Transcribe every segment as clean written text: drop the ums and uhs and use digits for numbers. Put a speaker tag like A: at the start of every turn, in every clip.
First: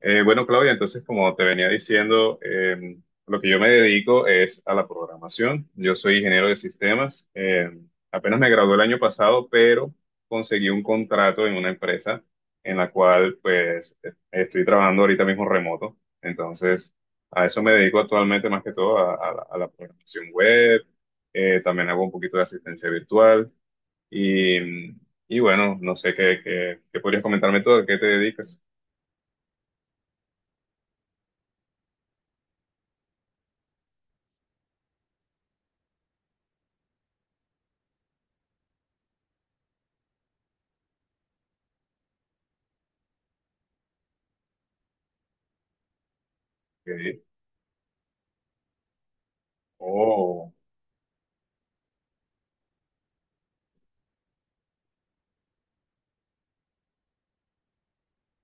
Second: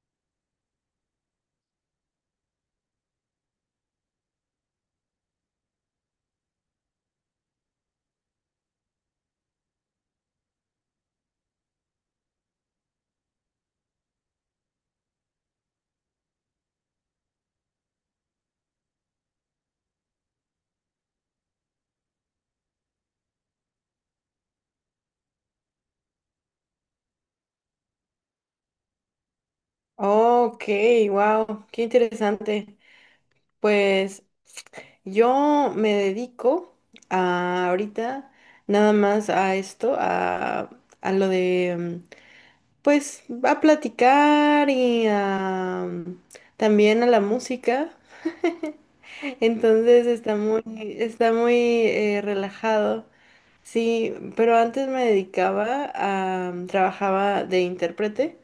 A: Bueno, Claudia, entonces, como te venía diciendo, lo que yo me dedico es a la programación. Yo soy ingeniero de sistemas. Apenas me gradué el año pasado, pero conseguí un contrato en una empresa en la cual, pues, estoy trabajando ahorita mismo remoto. Entonces, a eso me dedico actualmente más que todo a, a la programación web. También hago un poquito de asistencia virtual. Y, y bueno, no sé qué podrías comentarme todo, ¿a qué te dedicas?
B: Ok, wow, qué interesante. Pues yo me dedico ahorita nada más a esto, a lo de, mm, pues, a platicar y también a la
A: Ok.
B: música. Entonces está
A: Oh.
B: está muy relajado. Sí, pero antes me dedicaba a trabajaba de intérprete,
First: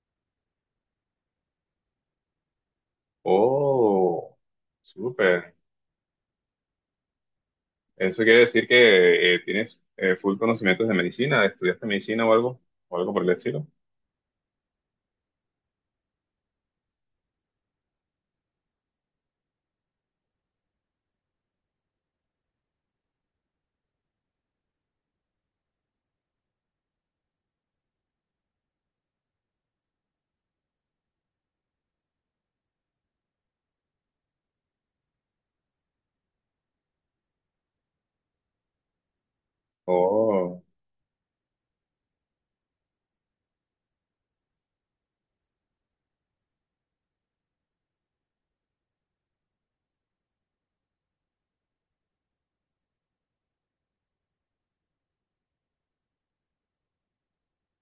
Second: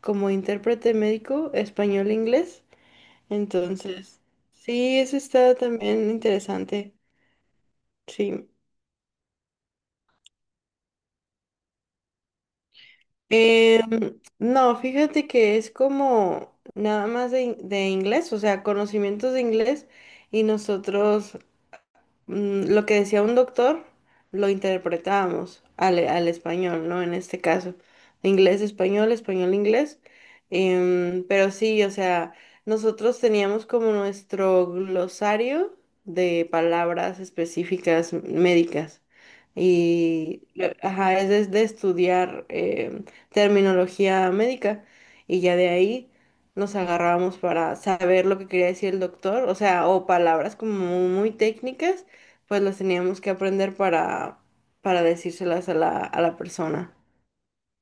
B: como intérprete médico español-inglés. Entonces,
A: Oh,
B: sí, eso está
A: súper.
B: también interesante.
A: Eso quiere
B: Sí.
A: decir que tienes full conocimientos de medicina, ¿estudiaste medicina o algo por el estilo?
B: No, fíjate que es como nada más de inglés, o sea, conocimientos de inglés y nosotros lo que decía un doctor lo interpretábamos al español, ¿no? En este caso, inglés, español, español, inglés. Pero sí, o sea, nosotros teníamos como nuestro glosario de palabras específicas médicas. Y,
A: Oh,
B: ajá, es de estudiar terminología médica. Y ya de ahí nos agarrábamos para saber lo que quería decir el doctor, o sea, o palabras como muy técnicas pues las teníamos que aprender para decírselas a a la persona.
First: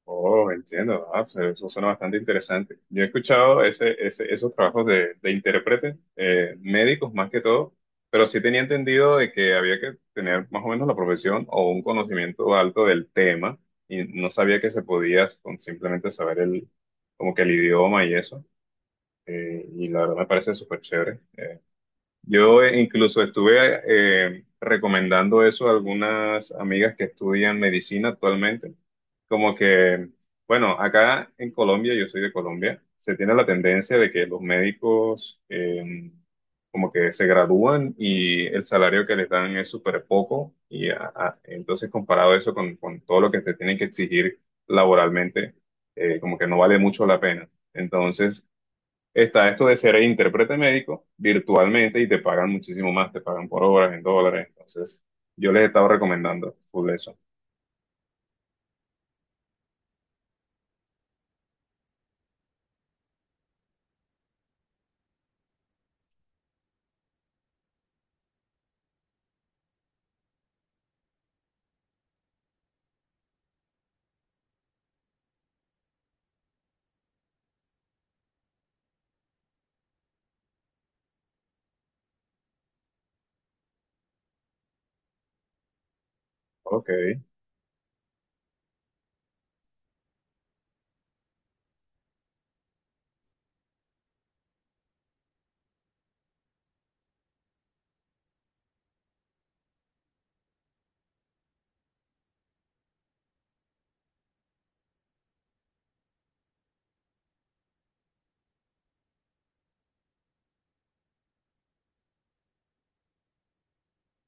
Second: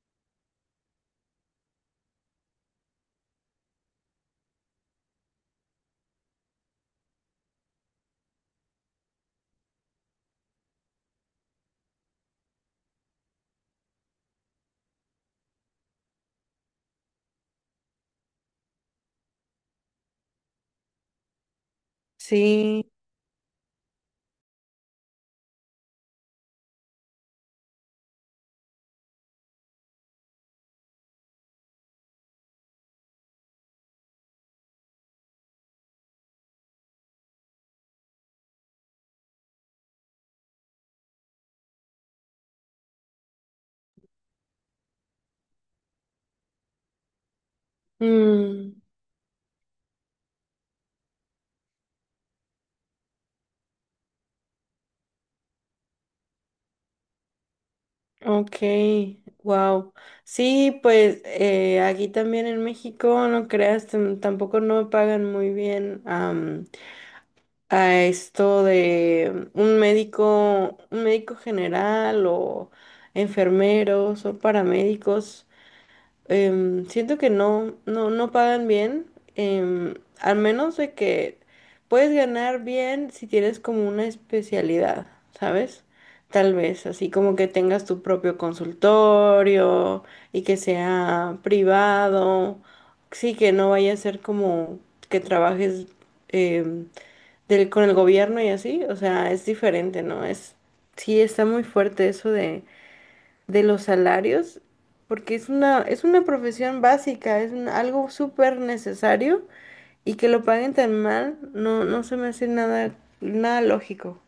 A: oh, entiendo. Ah, pues eso suena bastante interesante. Yo he escuchado esos trabajos de intérprete, médicos más que todo, pero sí tenía entendido de que había que tener más o menos la profesión o un conocimiento alto del tema y no sabía que se podía con simplemente saber el, como que el idioma y eso. Y la verdad me parece súper chévere. Yo
B: Sí.
A: incluso estuve recomendando eso a algunas amigas que estudian medicina actualmente. Como que, bueno, acá en Colombia, yo soy de Colombia, se tiene la tendencia de que los médicos como que se gradúan y el salario que les dan es súper poco. Y entonces comparado eso con todo lo que te tienen que exigir laboralmente, como que no vale mucho la pena. Entonces,
B: Mm,
A: está esto de ser intérprete médico virtualmente y te pagan muchísimo más, te pagan por horas en dólares. Entonces, yo les he estado recomendando full eso.
B: ok, wow. Sí, pues aquí también en México, no creas, tampoco no pagan muy bien a esto de un médico general o enfermeros o paramédicos. Siento que no pagan bien, em, al menos de que puedes ganar bien si tienes como una especialidad, ¿sabes? Tal vez,
A: Ok,
B: así como que tengas tu propio consultorio y que sea privado, sí, que no vaya a ser como que trabajes em, con el gobierno y así, o sea, es diferente, ¿no? Es, sí, está muy fuerte eso de los salarios, porque es una profesión básica, es algo súper necesario y que lo paguen tan mal, no, no se me hace nada, nada lógico.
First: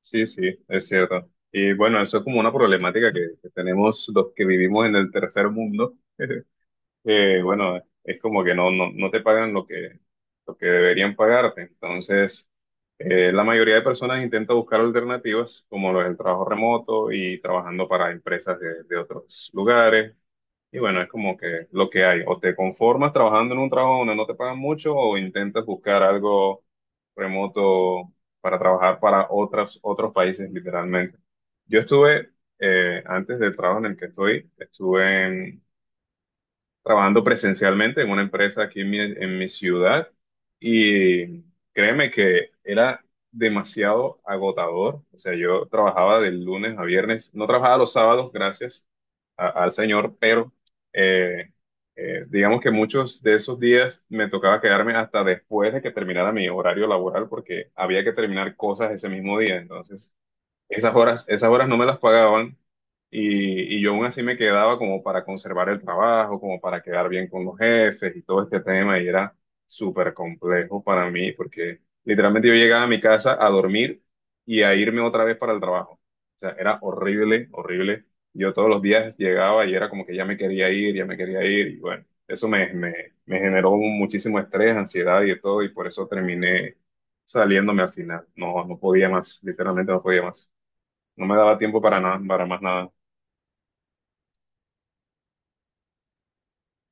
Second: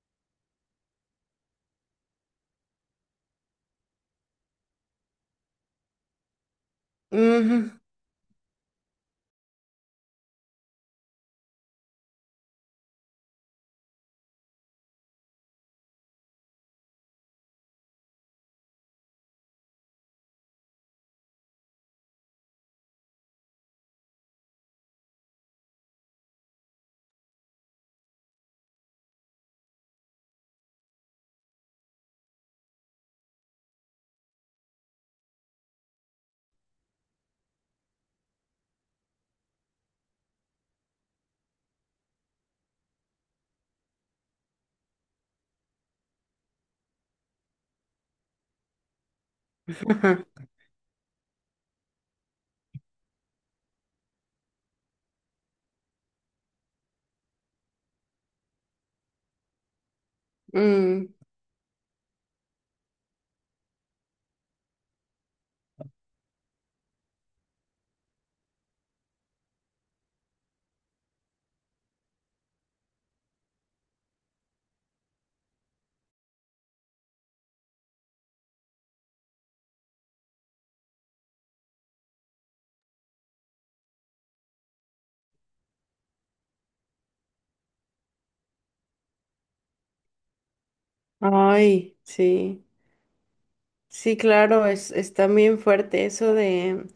A: sí, sí, es cierto. Y bueno, eso es como una problemática que tenemos los que vivimos en el tercer mundo.
B: Ujú.
A: Bueno, es como que no, no, no te pagan lo que deberían pagarte. Entonces, la mayoría de personas intenta buscar alternativas como lo del trabajo remoto y trabajando para empresas de otros lugares. Y bueno, es como que lo que hay, o te conformas trabajando en un trabajo donde no te pagan mucho o intentas buscar algo remoto para trabajar para otras, otros países, literalmente. Yo estuve, antes del trabajo en el que estoy, estuve en trabajando presencialmente en una empresa aquí en mi ciudad y créeme que era demasiado agotador. O sea, yo trabajaba del lunes a viernes, no trabajaba los sábados, gracias al Señor,
B: Ajá.
A: pero eh, digamos que muchos de esos días me tocaba quedarme hasta después de que terminara mi horario laboral porque había que terminar cosas ese mismo día. Entonces, esas
B: Mm.
A: horas, esas horas no me las pagaban y yo aún así me quedaba como para conservar el trabajo, como para quedar bien con los jefes y todo este tema y era súper complejo para mí porque literalmente yo llegaba a mi casa a dormir y a irme otra vez para el trabajo. O sea, era horrible, horrible. Yo todos los días llegaba y era como que ya me quería ir, ya me quería ir y bueno, me generó muchísimo estrés, ansiedad y de todo y por eso terminé saliéndome al final. No, no podía más, literalmente no podía más. No me daba tiempo
B: Ay,
A: para nada, para
B: sí.
A: más nada.
B: Sí, claro, es, está bien fuerte eso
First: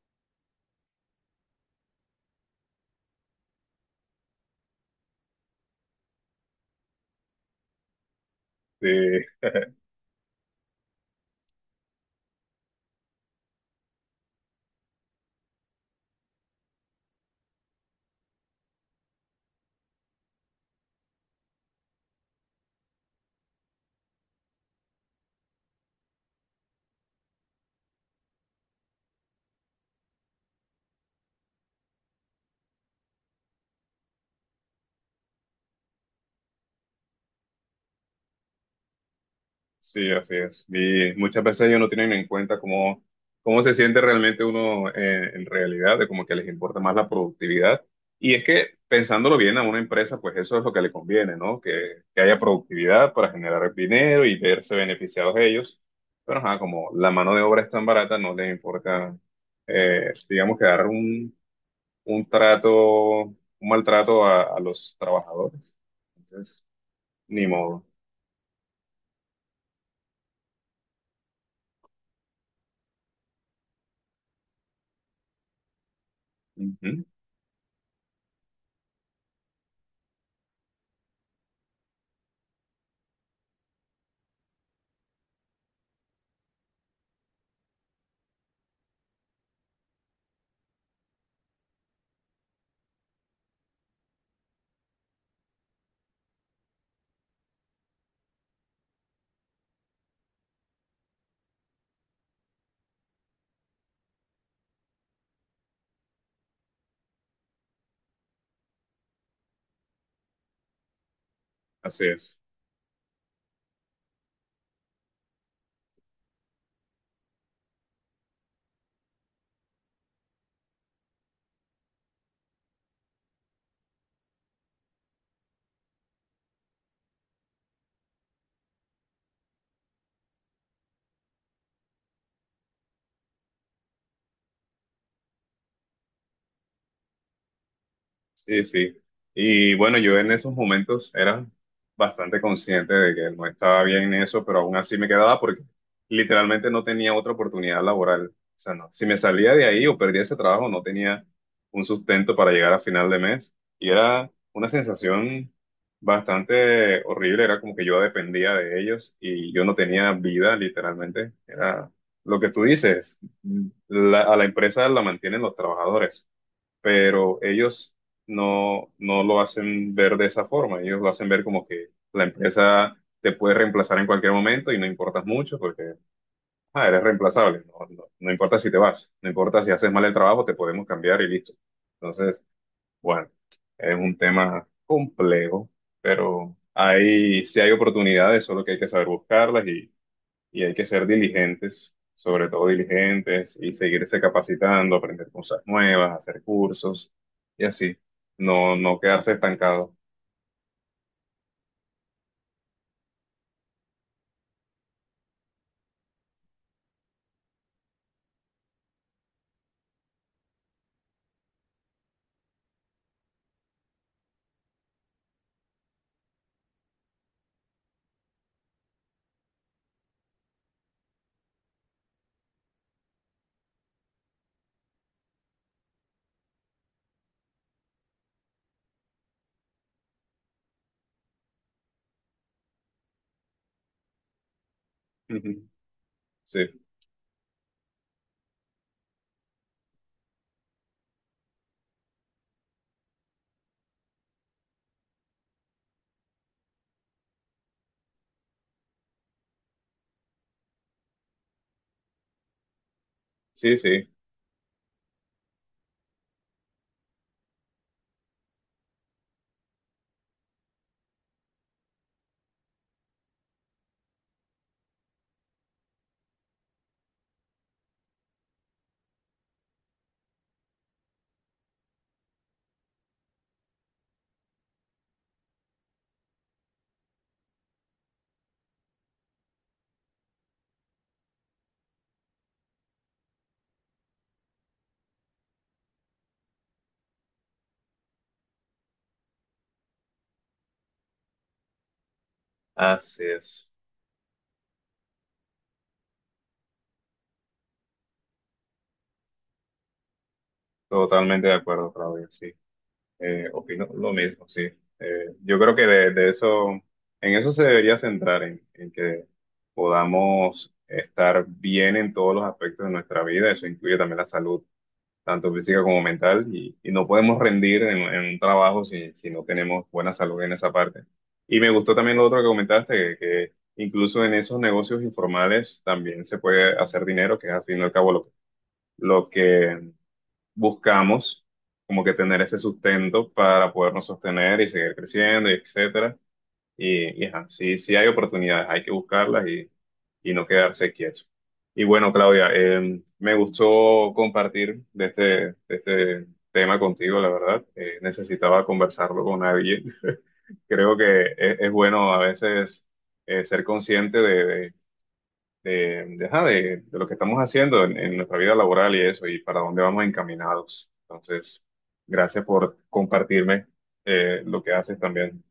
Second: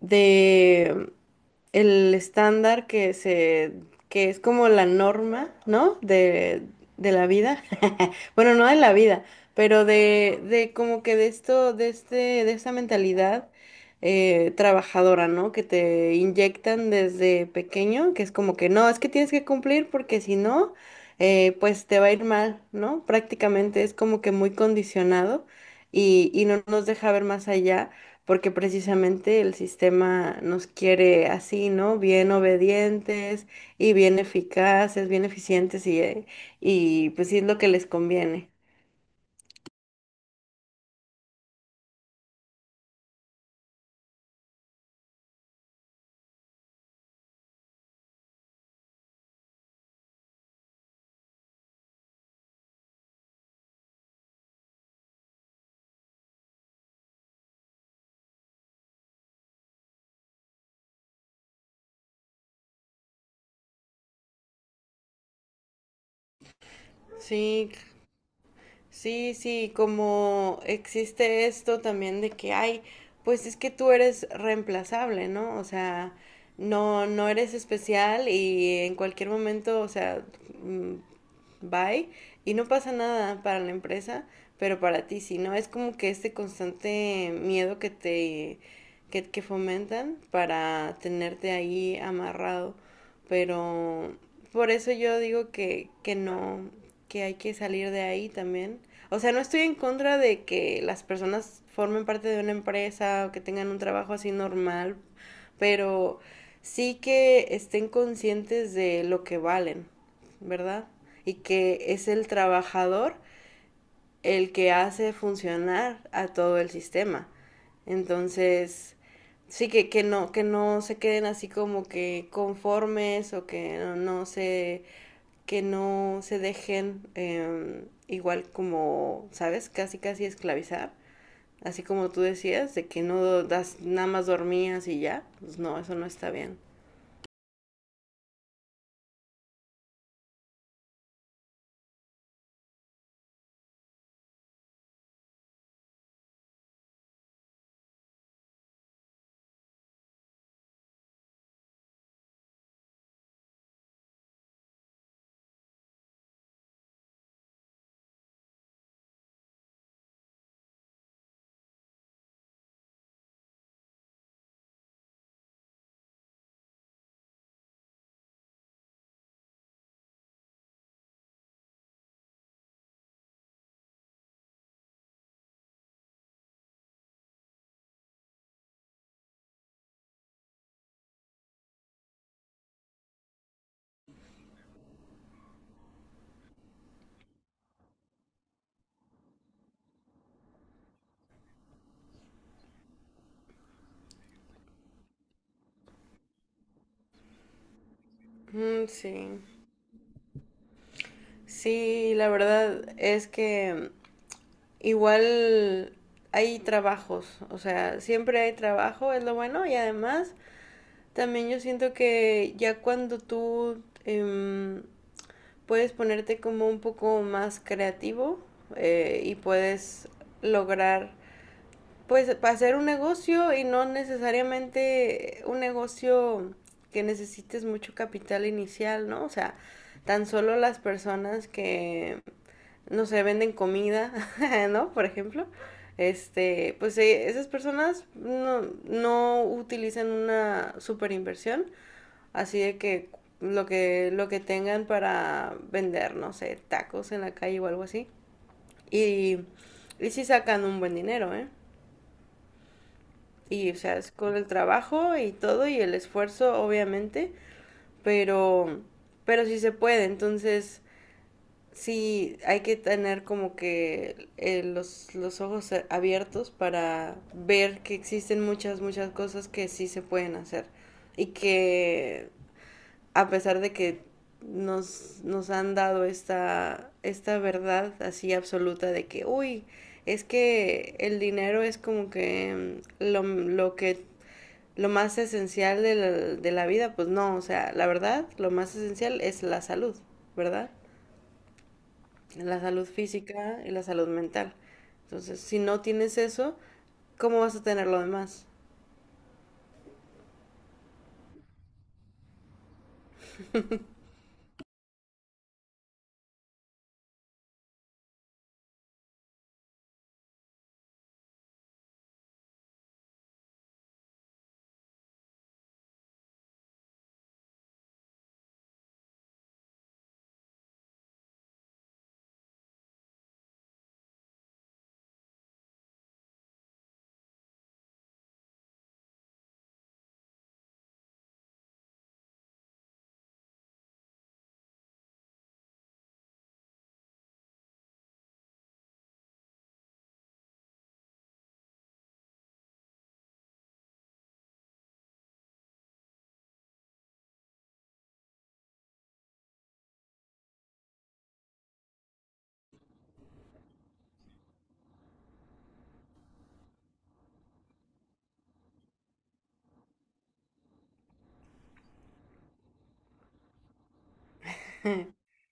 B: de el estándar que es como la norma, ¿no? De la vida. Bueno, no de
A: Sí,
B: la vida, pero de como que de esto, de este, de esta mentalidad trabajadora, ¿no? Que te inyectan desde pequeño, que es como que no, es que tienes que cumplir porque si no, pues te va a ir mal, ¿no? Prácticamente es como que muy condicionado y no nos deja ver más allá porque precisamente el sistema nos quiere así, ¿no? Bien obedientes y bien eficaces, bien eficientes y, y pues sí es lo que les conviene.
A: sí, así es. Y muchas veces ellos no tienen en cuenta cómo, cómo se siente realmente uno en realidad, de como que les importa más la productividad. Y es que pensándolo bien a una empresa, pues eso es lo que le conviene, ¿no? Que haya productividad para generar dinero y verse beneficiados ellos. Pero ajá, como la mano de obra es tan barata, no les importa, digamos, que dar un trato, un maltrato a los trabajadores. Entonces, ni
B: Sí.
A: modo.
B: Sí, sí, como existe esto también de que hay, pues es que tú eres reemplazable, ¿no? O sea, no,
A: Ujú,
B: no eres especial y en cualquier momento, o sea, mm, bye, y no pasa nada para la empresa, pero para ti sí, ¿no? Es como que este constante miedo que te, que fomentan para tenerte ahí amarrado, pero por eso yo digo que no, que hay que salir de ahí también. O sea, no estoy en contra de que las personas formen parte de una empresa o que tengan un trabajo así normal, pero sí que estén conscientes de lo que valen, ¿verdad? Y que es
A: así
B: el
A: es.
B: trabajador el que hace funcionar a todo el sistema. Entonces, sí que no se queden así como que conformes o que no, no se que no se dejen igual como, ¿sabes? Casi, casi esclavizar. Así como tú decías, de que no das, nada más dormías y ya. Pues no, eso no está bien.
A: Sí, sí. Y bueno, yo en esos momentos era bastante consciente de que no estaba bien en eso, pero aún así me quedaba porque literalmente no tenía otra oportunidad laboral. O sea, no. Si me salía de ahí o perdía ese trabajo, no tenía un sustento para llegar a final de mes. Y era una sensación bastante horrible. Era como que yo dependía de ellos y yo no tenía vida, literalmente. Era lo que tú dices. A la empresa la mantienen los trabajadores. Pero ellos no, no lo hacen ver de esa forma, ellos lo hacen ver como que la empresa te puede reemplazar en cualquier momento y no importas mucho porque ah, eres reemplazable, no, no, no importa si te vas, no importa si haces mal el trabajo, te podemos cambiar y listo. Entonces, bueno, es un tema complejo, pero ahí sí hay oportunidades, solo que hay que saber buscarlas y hay que ser diligentes, sobre todo diligentes, y seguirse capacitando, aprender cosas nuevas, hacer cursos y así, no,
B: Mm,
A: no quedarse
B: sí.
A: estancado.
B: Sí, la verdad es que igual hay trabajos, o sea, siempre hay trabajo, es lo bueno, y además también yo siento que ya cuando tú puedes ponerte como un poco más creativo y puedes lograr, pues hacer un negocio y no necesariamente un negocio que necesites mucho capital inicial, ¿no? O sea, tan solo las personas que, no sé, venden comida, ¿no? Por ejemplo,
A: Ujú. Sí,
B: este, pues esas personas no, no utilizan una super inversión. Así de que lo que, lo que tengan para vender, no sé, tacos en la calle o algo así. Y, y sí sacan un buen dinero, ¿eh? Y, o
A: sí,
B: sea,
A: sí,
B: es con el trabajo y todo y el esfuerzo, obviamente, pero, pero sí se puede. Entonces, sí hay que tener como que los ojos abiertos para ver que existen muchas, muchas cosas que sí se pueden hacer y que a pesar de que nos, nos han dado esta, esta verdad así absoluta de que, uy, es que el dinero es como que lo que lo más esencial de la vida, pues no, o sea, la verdad, lo más esencial es la salud, ¿verdad? La salud
A: así
B: física
A: es.
B: y la salud mental. Entonces, si no tienes eso, ¿cómo vas a tener lo demás?
A: Totalmente de acuerdo, Claudia, sí. Opino lo mismo, sí. Yo creo que de eso, en eso se debería centrar, en que podamos estar bien en todos los aspectos de nuestra vida, eso incluye también la salud tanto física como mental, y no podemos rendir en un trabajo si, si no tenemos buena salud en esa parte. Y me gustó también lo otro que comentaste, que incluso en esos negocios informales también se puede hacer dinero, que es al fin y al cabo lo que buscamos, como que tener ese sustento para podernos sostener y seguir creciendo, y etcétera. Y ajá, sí, sí hay oportunidades, hay que buscarlas y no quedarse quieto. Y bueno, Claudia, me gustó compartir de este tema contigo, la verdad. Necesitaba conversarlo con alguien. Creo que es bueno a veces ser consciente de, de lo que estamos haciendo en nuestra vida laboral y eso, y para dónde vamos encaminados. Entonces, gracias por compartirme lo que haces también.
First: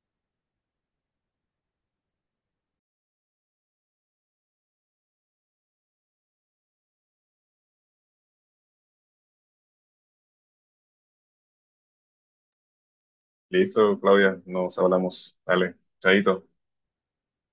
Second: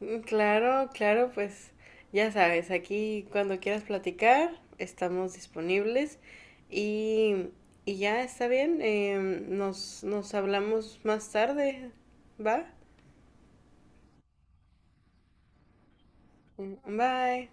B: Mm, claro, claro, pues ya sabes, aquí cuando quieras platicar estamos disponibles y, y ya está bien, nos, nos hablamos más tarde, ¿va?
A: Listo, Claudia, nos hablamos. Dale, chaito.
B: Mm, bye.